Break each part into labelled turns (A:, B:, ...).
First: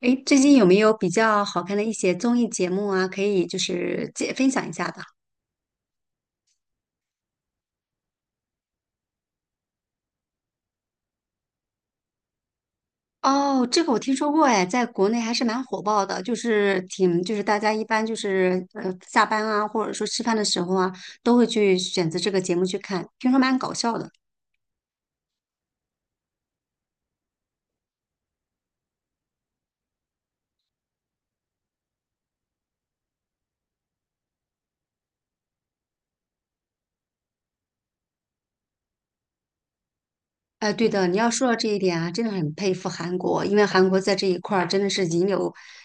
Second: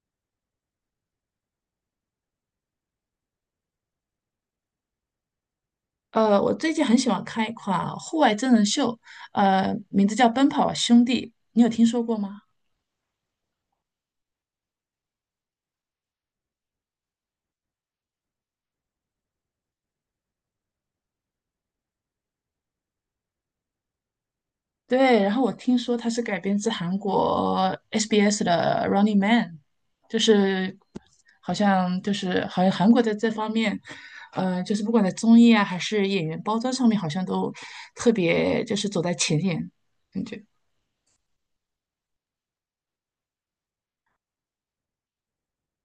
A: 哎，最近有没有比较好看的一些综艺节目啊？可以就是分享一下的。
B: 我最近很喜欢看一款户外真人秀，名字叫《奔跑吧兄弟》，你有听说过吗？
A: 哦，这个我听说过，哎，在国内还是蛮火爆的，就是就是大家一般就是下班啊，或者说吃饭的时候啊，都会去选择这个节目去看，听说蛮搞笑的。
B: 对，然后我听说它是改编自韩国 SBS 的《Running Man》，就是就是好像韩国在这方面，就是不管在综艺啊还是演员包装上面，好像都特别就是走在前沿，感觉。
A: 哎，对的，你要说到这一点啊，真的很佩服韩国，因为韩国在这一块儿真的是引领、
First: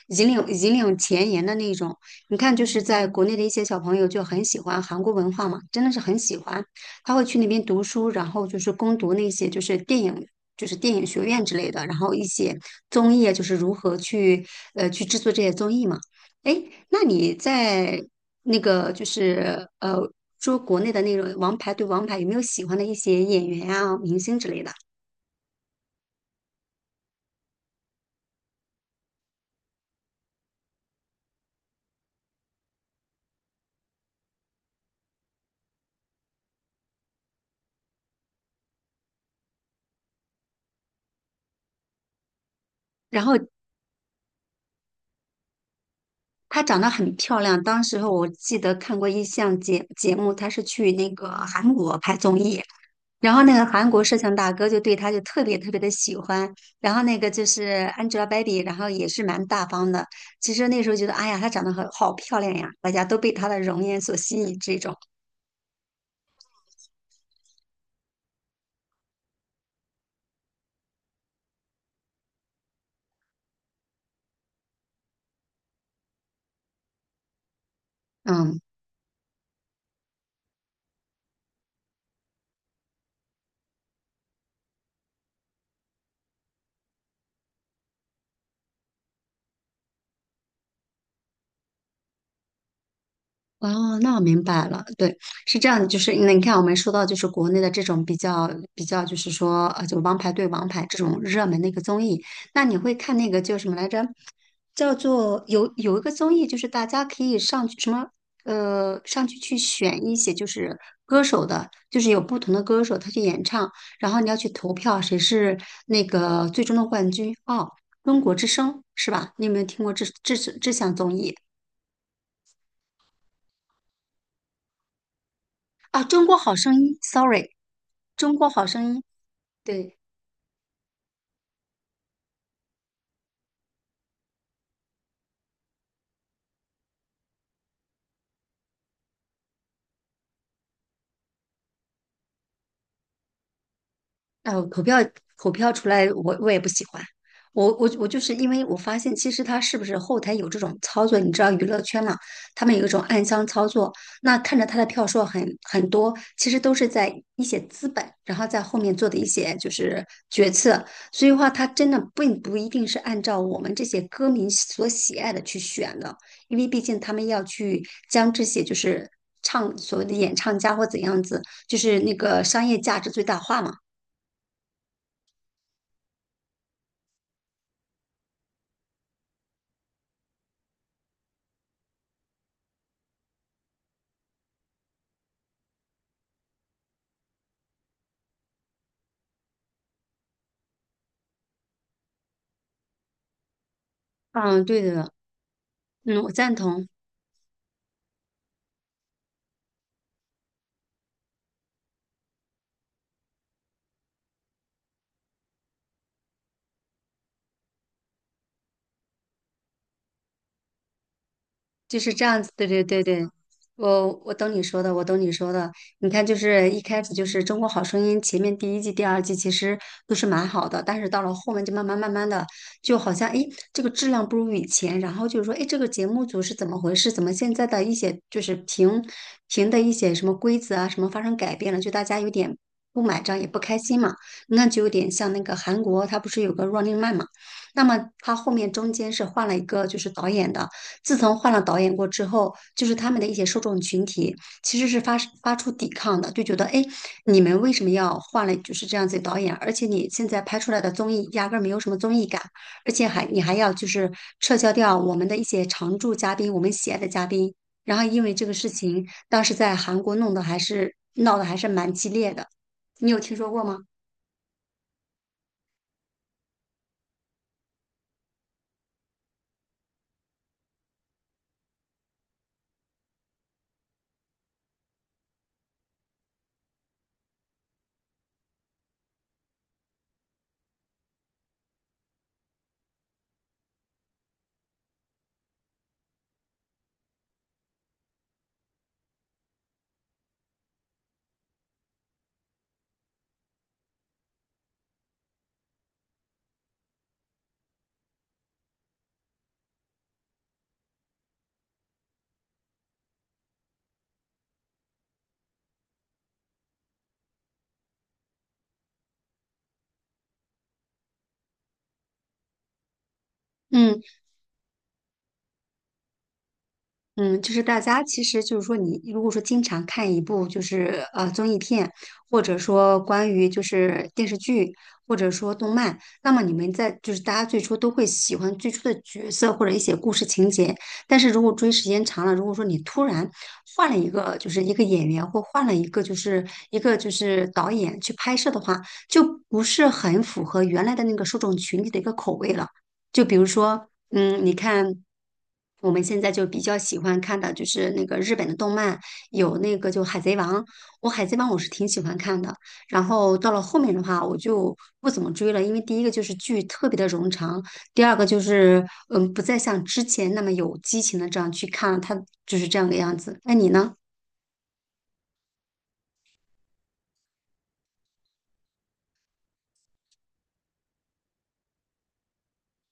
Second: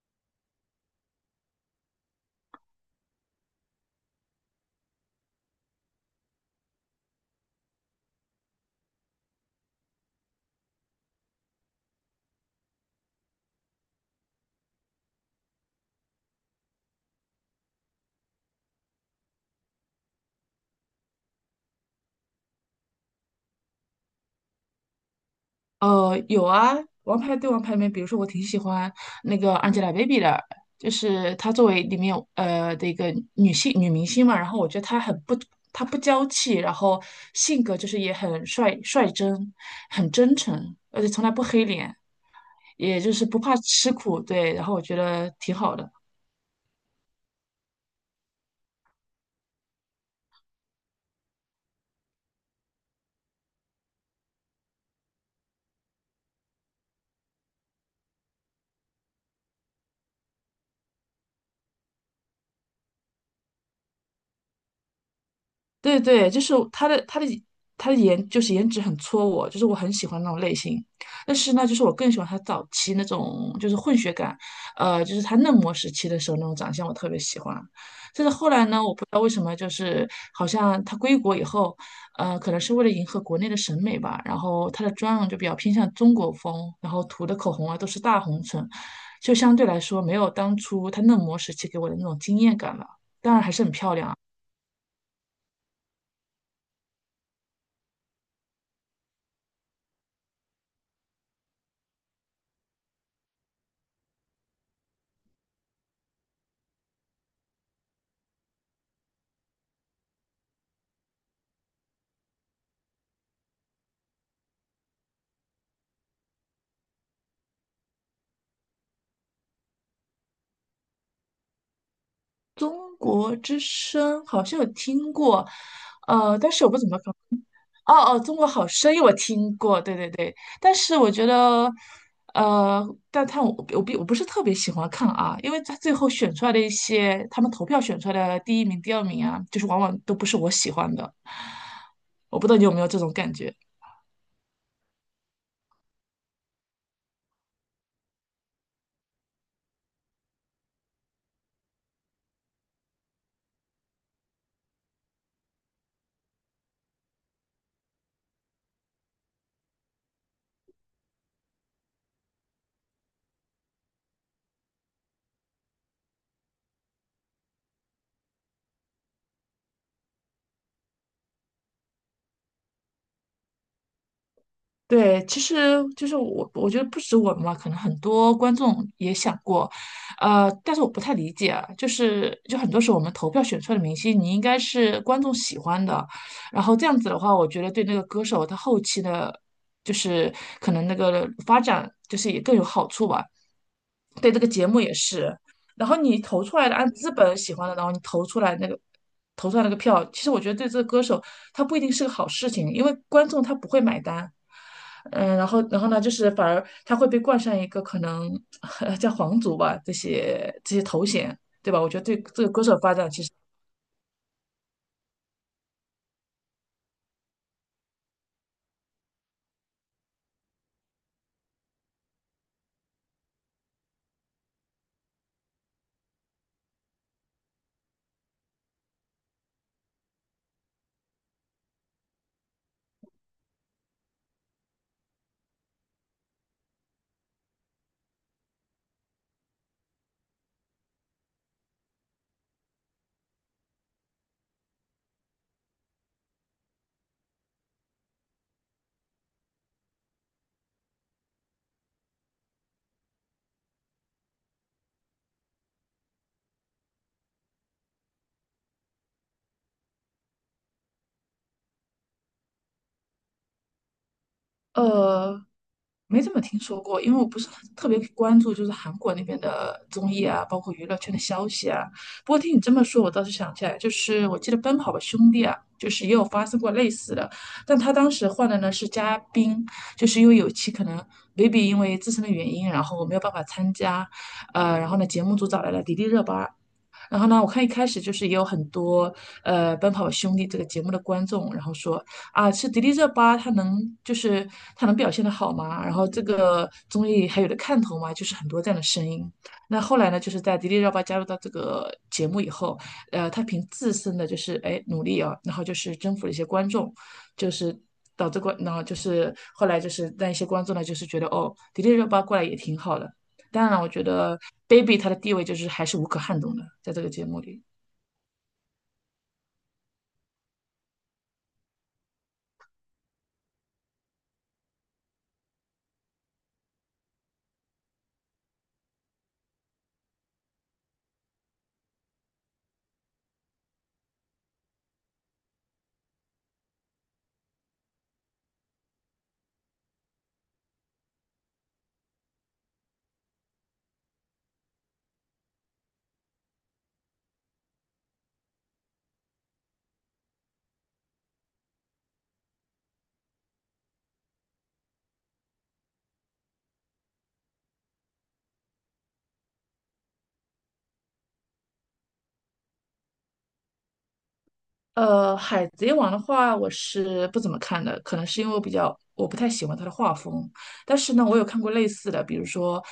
A: 引领、引领前沿的那种。你看，就是在国内的一些小朋友就很喜欢韩国文化嘛，真的是很喜欢，他会去那边读书，然后就是攻读那些就是电影。就是电影学院之类的，然后一些综艺啊，就是如何去制作这些综艺嘛。哎，那你在那个就是说国内的那种王牌对王牌，有没有喜欢的一些演员啊、明星之类的？
B: 有啊，《王牌对王牌》里面，比如说我挺喜欢那个 Angelababy 的，就是她作为里面有的一个女明星嘛，然后我觉得她不娇气，然后性格就是也很率真，很真诚，而且从来不黑脸，也就
A: 然
B: 是
A: 后
B: 不怕吃苦，对，然后我觉得挺好的。
A: 她长得很漂亮，当时候我记得看过一项节目，她是去那个韩国拍综艺，然后那个韩国摄像大哥就对她就特别特别的喜欢，然后那个就是 Angelababy,然后也是蛮大方的。其实那时候觉得，哎呀，她长得很好漂亮呀，大家都被她的容颜所吸引，这种，
B: 对对，就是他的颜就是颜值很戳我，就是我很喜欢那种类型。但是呢，就是我更喜欢他早期那种就是混血感，就是他嫩模时期的时候那种长相我特别喜欢。但是后
A: 嗯。
B: 来呢，我不知道为什么，就是好像他归国以后，可能是为了迎合国内的审美吧，然后他的妆容就比较偏向中国风，然后涂的口红啊都是大红唇，就相对来说没有当初他嫩模时期给我的那种惊艳感了。当然还是很漂
A: 哦，
B: 亮
A: 那
B: 啊。
A: 我明白了，对，是这样的，就是你看，我们说到就是国内的这种比较,就是说就王牌对王牌这种热门的一个综艺，那你会看那个叫什么来着？叫做有一个综艺，就是大家可以上去选一些就是歌手的，就是有不同的歌手他去演唱，然后你要去投票谁是那个最终的冠军哦，中国之声是吧？你有没有听过这项综艺？
B: 中国之声好像有听过，
A: 啊，《中国
B: 但
A: 好
B: 是我
A: 声
B: 不怎
A: 音》
B: 么搞。
A: ，sorry，
B: 哦哦，
A: 《中
B: 《中国
A: 国好
B: 好
A: 声
B: 声
A: 音》
B: 音》我听过，对
A: 对，
B: 对对，但是我觉得，呃，但他我并不是特别喜欢看啊，因为他最后选出来的一些，他们投票选出来的第一名、第二名啊，就是往往都不是我喜欢的，我不知道你有没有这种感觉。
A: 啊，口票出来我也不喜欢。我就是因为我发现，其实他是不是后台有这种操作？你知道娱乐圈嘛，他们有一种暗箱操作。那看着他的票数很多，其实都是在一些资本，然后在后面做的一些就是决策。所以话，他真的并不一定是按照我们这些歌迷所喜爱的去选的，因为毕竟他们要去将这些就是唱所谓的演唱家或怎样子，就是那个商业价值最大化嘛。
B: 对，其实就是我觉得不止我们嘛，可能很多观众也想过，但是我不太理解啊，就是很多时候我们投票选出来的明星，你应该是观众喜欢的，然后这样子的话，我觉得对那个歌手他后期的，就是可能那个发展就是也更有好处吧。对，这个
A: 嗯，
B: 节目
A: 对
B: 也
A: 的，
B: 是。然后你
A: 嗯，我
B: 投
A: 赞
B: 出来的，
A: 同。
B: 按资本喜欢的，然后你投出来那个票，其实我觉得对这个歌手，他不一定是个好事情，因为观众他不会买单。嗯，然后呢，就是反而他会被冠上一个可能 叫皇族吧，这些头衔，对吧？我觉
A: 就
B: 得
A: 是
B: 对
A: 这样
B: 这
A: 子，
B: 个歌
A: 对
B: 手
A: 对
B: 发
A: 对
B: 展其
A: 对，
B: 实，
A: 我懂你说的，我懂你说的。你看，就是一开始就是《中国好声音》前面第一季、第二季其实都是蛮好的，但是到了后面就慢慢慢慢的，就好像诶这个质量不如以前，然后就是说诶这个节目组是怎么回事？怎么现在的一些就是评的一些什么规则啊什么发生改变了？就大家有点不买账也不开心嘛，那就有点像那个韩国，它不是有个 Running Man 嘛？那么它后面中间是换了一个就是导演的。自从换了导演过之后，就是他们的一些受众群体其实是发出抵抗的，就觉得哎，你们为什么要换了就是这样子的导演？而且你现在拍出来的综艺压根儿没有什么综艺感，而且还你还要就是撤销掉我们的一些常驻嘉宾，我们喜爱的嘉宾。然后因为这个事情，当时在韩国弄得还是闹得还是蛮激烈的，你有听说过吗？
B: 呃，没怎么听说过，因为我不是很特别关注，就是韩国那边的综艺啊，包括娱乐圈的消息啊。不过听你这么说，我倒是想起来，就是我记得《奔跑吧兄弟》啊，就是也有发生过类似的，但他当时换的呢是嘉宾，就是因为有期可能 baby 因为自身的原因，然后没有办法参加，然后呢节目组找来了迪丽热巴，然后呢，我看一开始就是也有很多《奔跑吧兄弟》这个节目的观众，然后说啊，是迪丽热巴，就是她能表现得好吗？然后这个综艺还有的看头吗？就是很多这样的声音。那后来呢，就是在迪丽热巴加入到这个节目以后，她凭自身的就是哎努力啊，然后就是征服了一些观众，就是导致观，然后就是后来就是让一些观众呢，就是觉得哦，迪丽热巴过来也挺好的。当然，我
A: 嗯，
B: 觉得 Baby 他的地位就是还是无可撼动的，在这个节目
A: 嗯，就
B: 里。
A: 是大家其实就是说你，如果说经常看一部就是综艺片，或者说关于就是电视剧，或者说动漫，那么你们在就是大家最初都会喜欢最初的角色或者一些故事情节，但是如果追时间长了，如果说你突然换了一个就是一个演员或换了一个就是一个就是导演去拍摄的话，就不是很符合原来的那个受众群体的一个口味了。就比如说，你看，我们现在就比较喜欢看的就是那个日本的动漫，有那个就《海贼王》，我《海贼王》我是挺喜欢看的。然后到了后面的话，我就不怎么追了，因为第一个就是剧特别的冗长，第二个就是不再像之前那么有激情的这样去看了，它就是这样的样子。那你呢？
B: 海贼王的话，我是不怎么看的，可能是因为我比较我不太喜欢他的画风。但是呢，我有看过类似的，比如说，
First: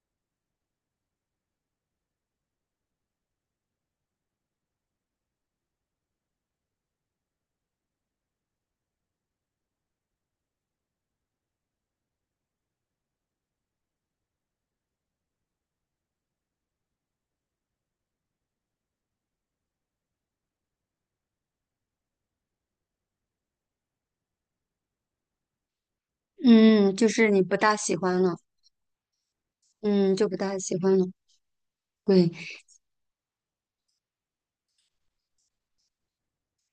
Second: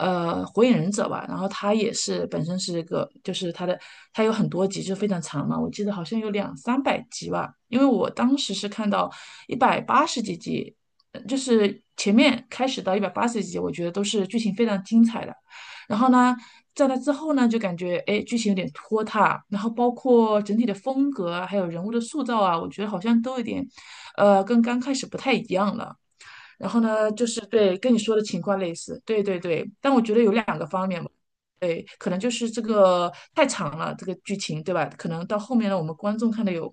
B: 火影忍者吧，然后他也是本身是一个，就是他有很多集，就非常长嘛，我记得好像有两三百集吧，因为我当时是看到一百八十几集，就是前面开始到一百八十几集，我觉得都是剧情非常精彩的。然后呢，在那之后呢，就感觉哎，诶剧情有点拖沓，然后包括整体的风格啊，还有人物的塑造啊，我觉得好像都有点，跟刚开始不太一样了。然后
A: 嗯，就
B: 呢，就
A: 是
B: 是
A: 你不大
B: 对跟
A: 喜
B: 你说
A: 欢
B: 的
A: 了，
B: 情况类似，对对对，但我
A: 嗯，
B: 觉得
A: 就
B: 有
A: 不
B: 两
A: 大
B: 个
A: 喜
B: 方
A: 欢
B: 面
A: 了。
B: 吧，对，可能
A: 对，
B: 就是这个太长了，这个剧情对吧？可能到后面呢，我们观众看的有，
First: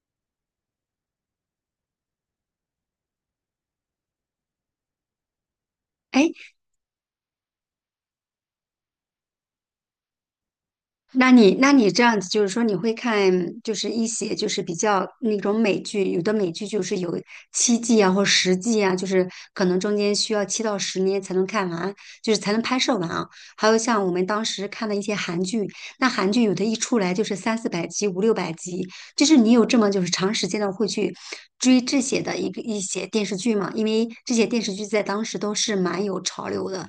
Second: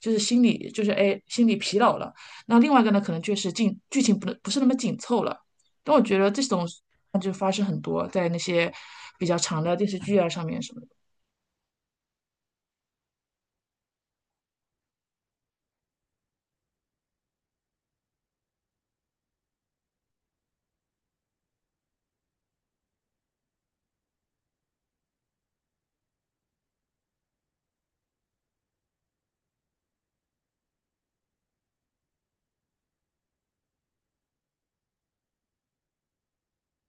B: 就是心里就是哎心里疲劳了。那另外一个呢，可能就是进剧情不是那么紧凑了。但我觉得
A: 哎，
B: 这种那就发生很多在那些比较长的电视剧啊上面什么的
A: 那你这样子，就是说你会看，就是一些就是比较那种美剧，有的美剧就是有7季啊或10季啊，就是可能中间需要7到10年才能看完，就是才能拍摄完啊。还有像我们当时看的一些韩剧，那韩剧有的一出来就是三四百集、五六百集，就是你有这么就是长时间的会去追这些的一些电视剧嘛？因为这些电视剧在当时都是蛮有潮流的，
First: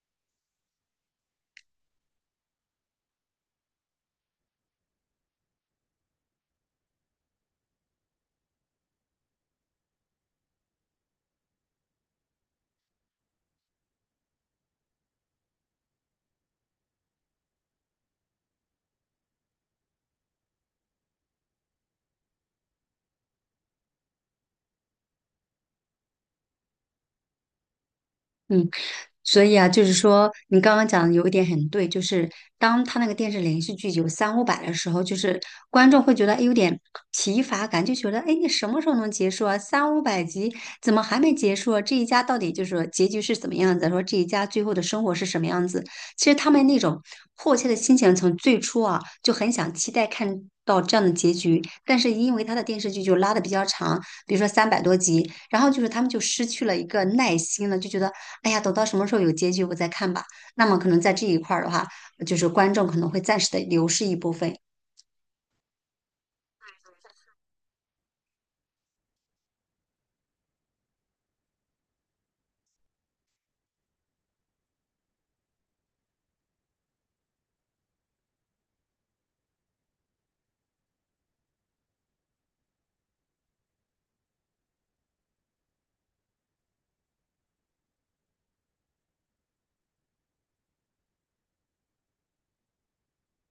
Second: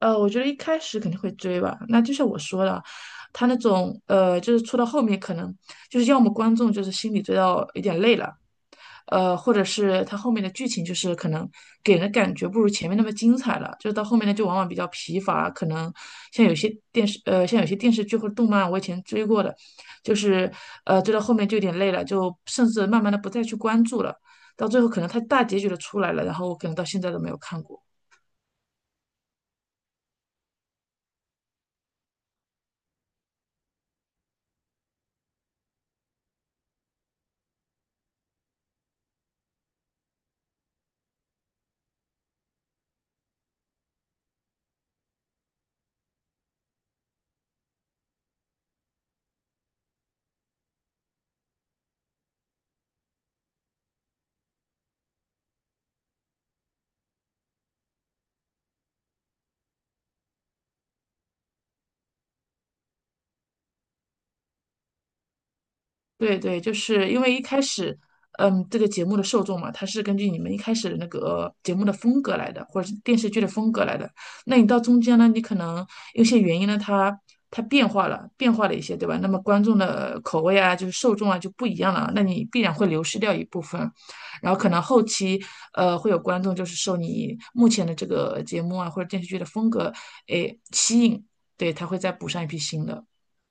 B: 我觉得一开始肯定会追吧。那就像我说的，他那种就是出到后面可能就是要么观众就是心里追到有点累了，或者是他后面的剧情就是可能给人的感觉不如前面那么精彩了，就是到后面呢就往往比较疲乏。可能像有些电视剧或者动漫，我以前追过的，就是追到后面就有点累了，就甚至慢慢的不再去关注了。到最后可能他大结局都出来了，然后我可能到现在都没有看过。
A: 嗯，所以啊，就是说你刚刚讲的有一点很对，就是当他那个电视连续剧有三五百的时候，就是观众会觉得哎有点疲乏感，就觉得哎你什么时候能结束啊？三五百集怎么还没结束啊？这一家到底就是说结局是怎么样子？说这一家最后的生活是什么样子？其实他们那种迫切的心情，从最初啊就很想期待看到这样的结局，但是因为他的电视剧就拉的比较长，比如说300多集，然后就是他们就失去了一个耐心了，就觉得哎呀，等到什么时候有结局我再看吧。那么可能在这一块儿的话，就是观众可能会暂时的流失一部分，
B: 对对，就是因为一开始，嗯，这个节目的受众嘛，它是根据你们一开始的那个节目的风格来的，或者是电视剧的风格来的。那你到中间呢，你可能有些原因呢，它变化了一些，对吧？那么观众的口味啊，就是受众啊就不一样了，那你必然会流失掉一部分。然后可能后期，会有观众就是受你目前的这个节目啊或者电视剧的风格，诶，吸引，对，他会再补上一批新的。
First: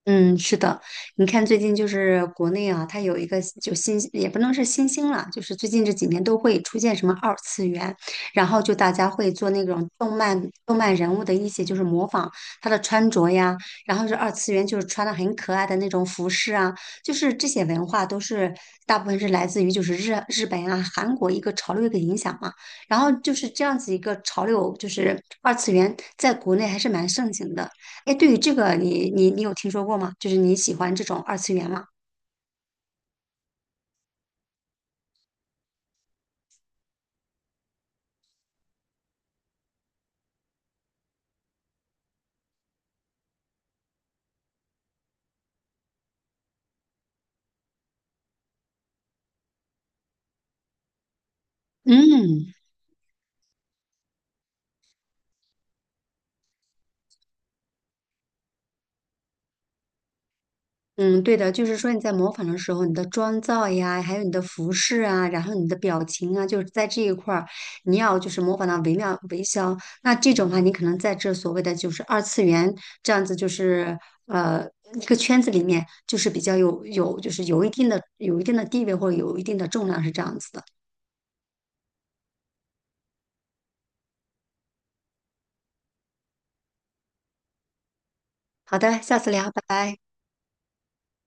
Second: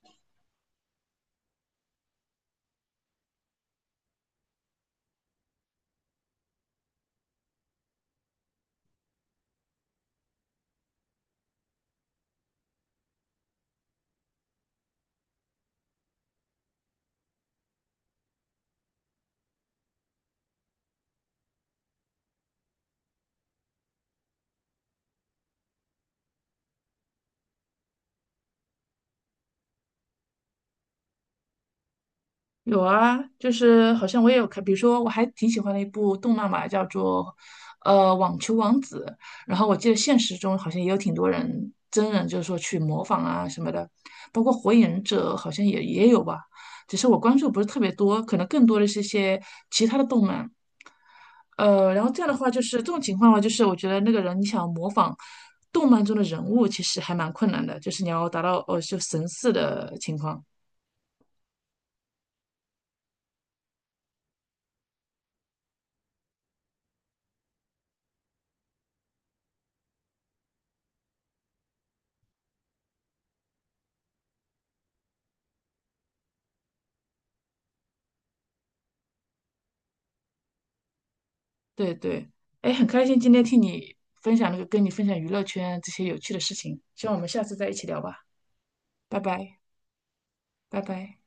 A: 嗯，是的，你看最近就是国内啊，它有一个就新，也不能是新兴了，就是最近这几年都会出现什么二次元，然后就大家会做那种动漫人物的一些就是模仿他的穿着呀，然后是二次元就是穿的很可爱的那种服饰啊，就是这些文化都是大部分是来自于就是日本啊、韩国一个潮流一个影响嘛，然后就是这样子一个潮流，就是二次元在国内还是蛮盛行的。哎，对于这个你，你有听说过吗？就是你喜欢这种二次元吗？
B: 有啊，就是好像我也有看，比如说我还挺喜欢的一部动漫嘛，叫做《网球王子》，然后我记得现实中好像也有挺多人真人就是说去模仿啊什么的，包括《火影忍者》好像也有吧，只是我关注不是特别多，可能更多的是一些其他的动漫。然后这样的话
A: 嗯
B: 就是这种情况的话，就是我觉得那个人你想模仿动漫中的人物，其实还蛮困难的，就是你要达到就神似的情况。
A: 嗯，对的，就是说你在模仿的时候，你的妆造呀，还有你的服饰啊，然后你的表情啊，就是在这一块儿，你要就是模仿到惟妙惟肖。那这种的话，你可能在这所谓的就是二次元这样子，就是呃一个圈子里面，就是比较有就是有一定的地位或者有一定的重量是这样子的。
B: 对对，哎，很开心今天听你分享那个跟你分享娱乐圈这些有趣的事情，希望我们下次再一起聊吧，
A: 好的，下
B: 拜
A: 次聊，
B: 拜，
A: 拜拜。
B: 拜拜。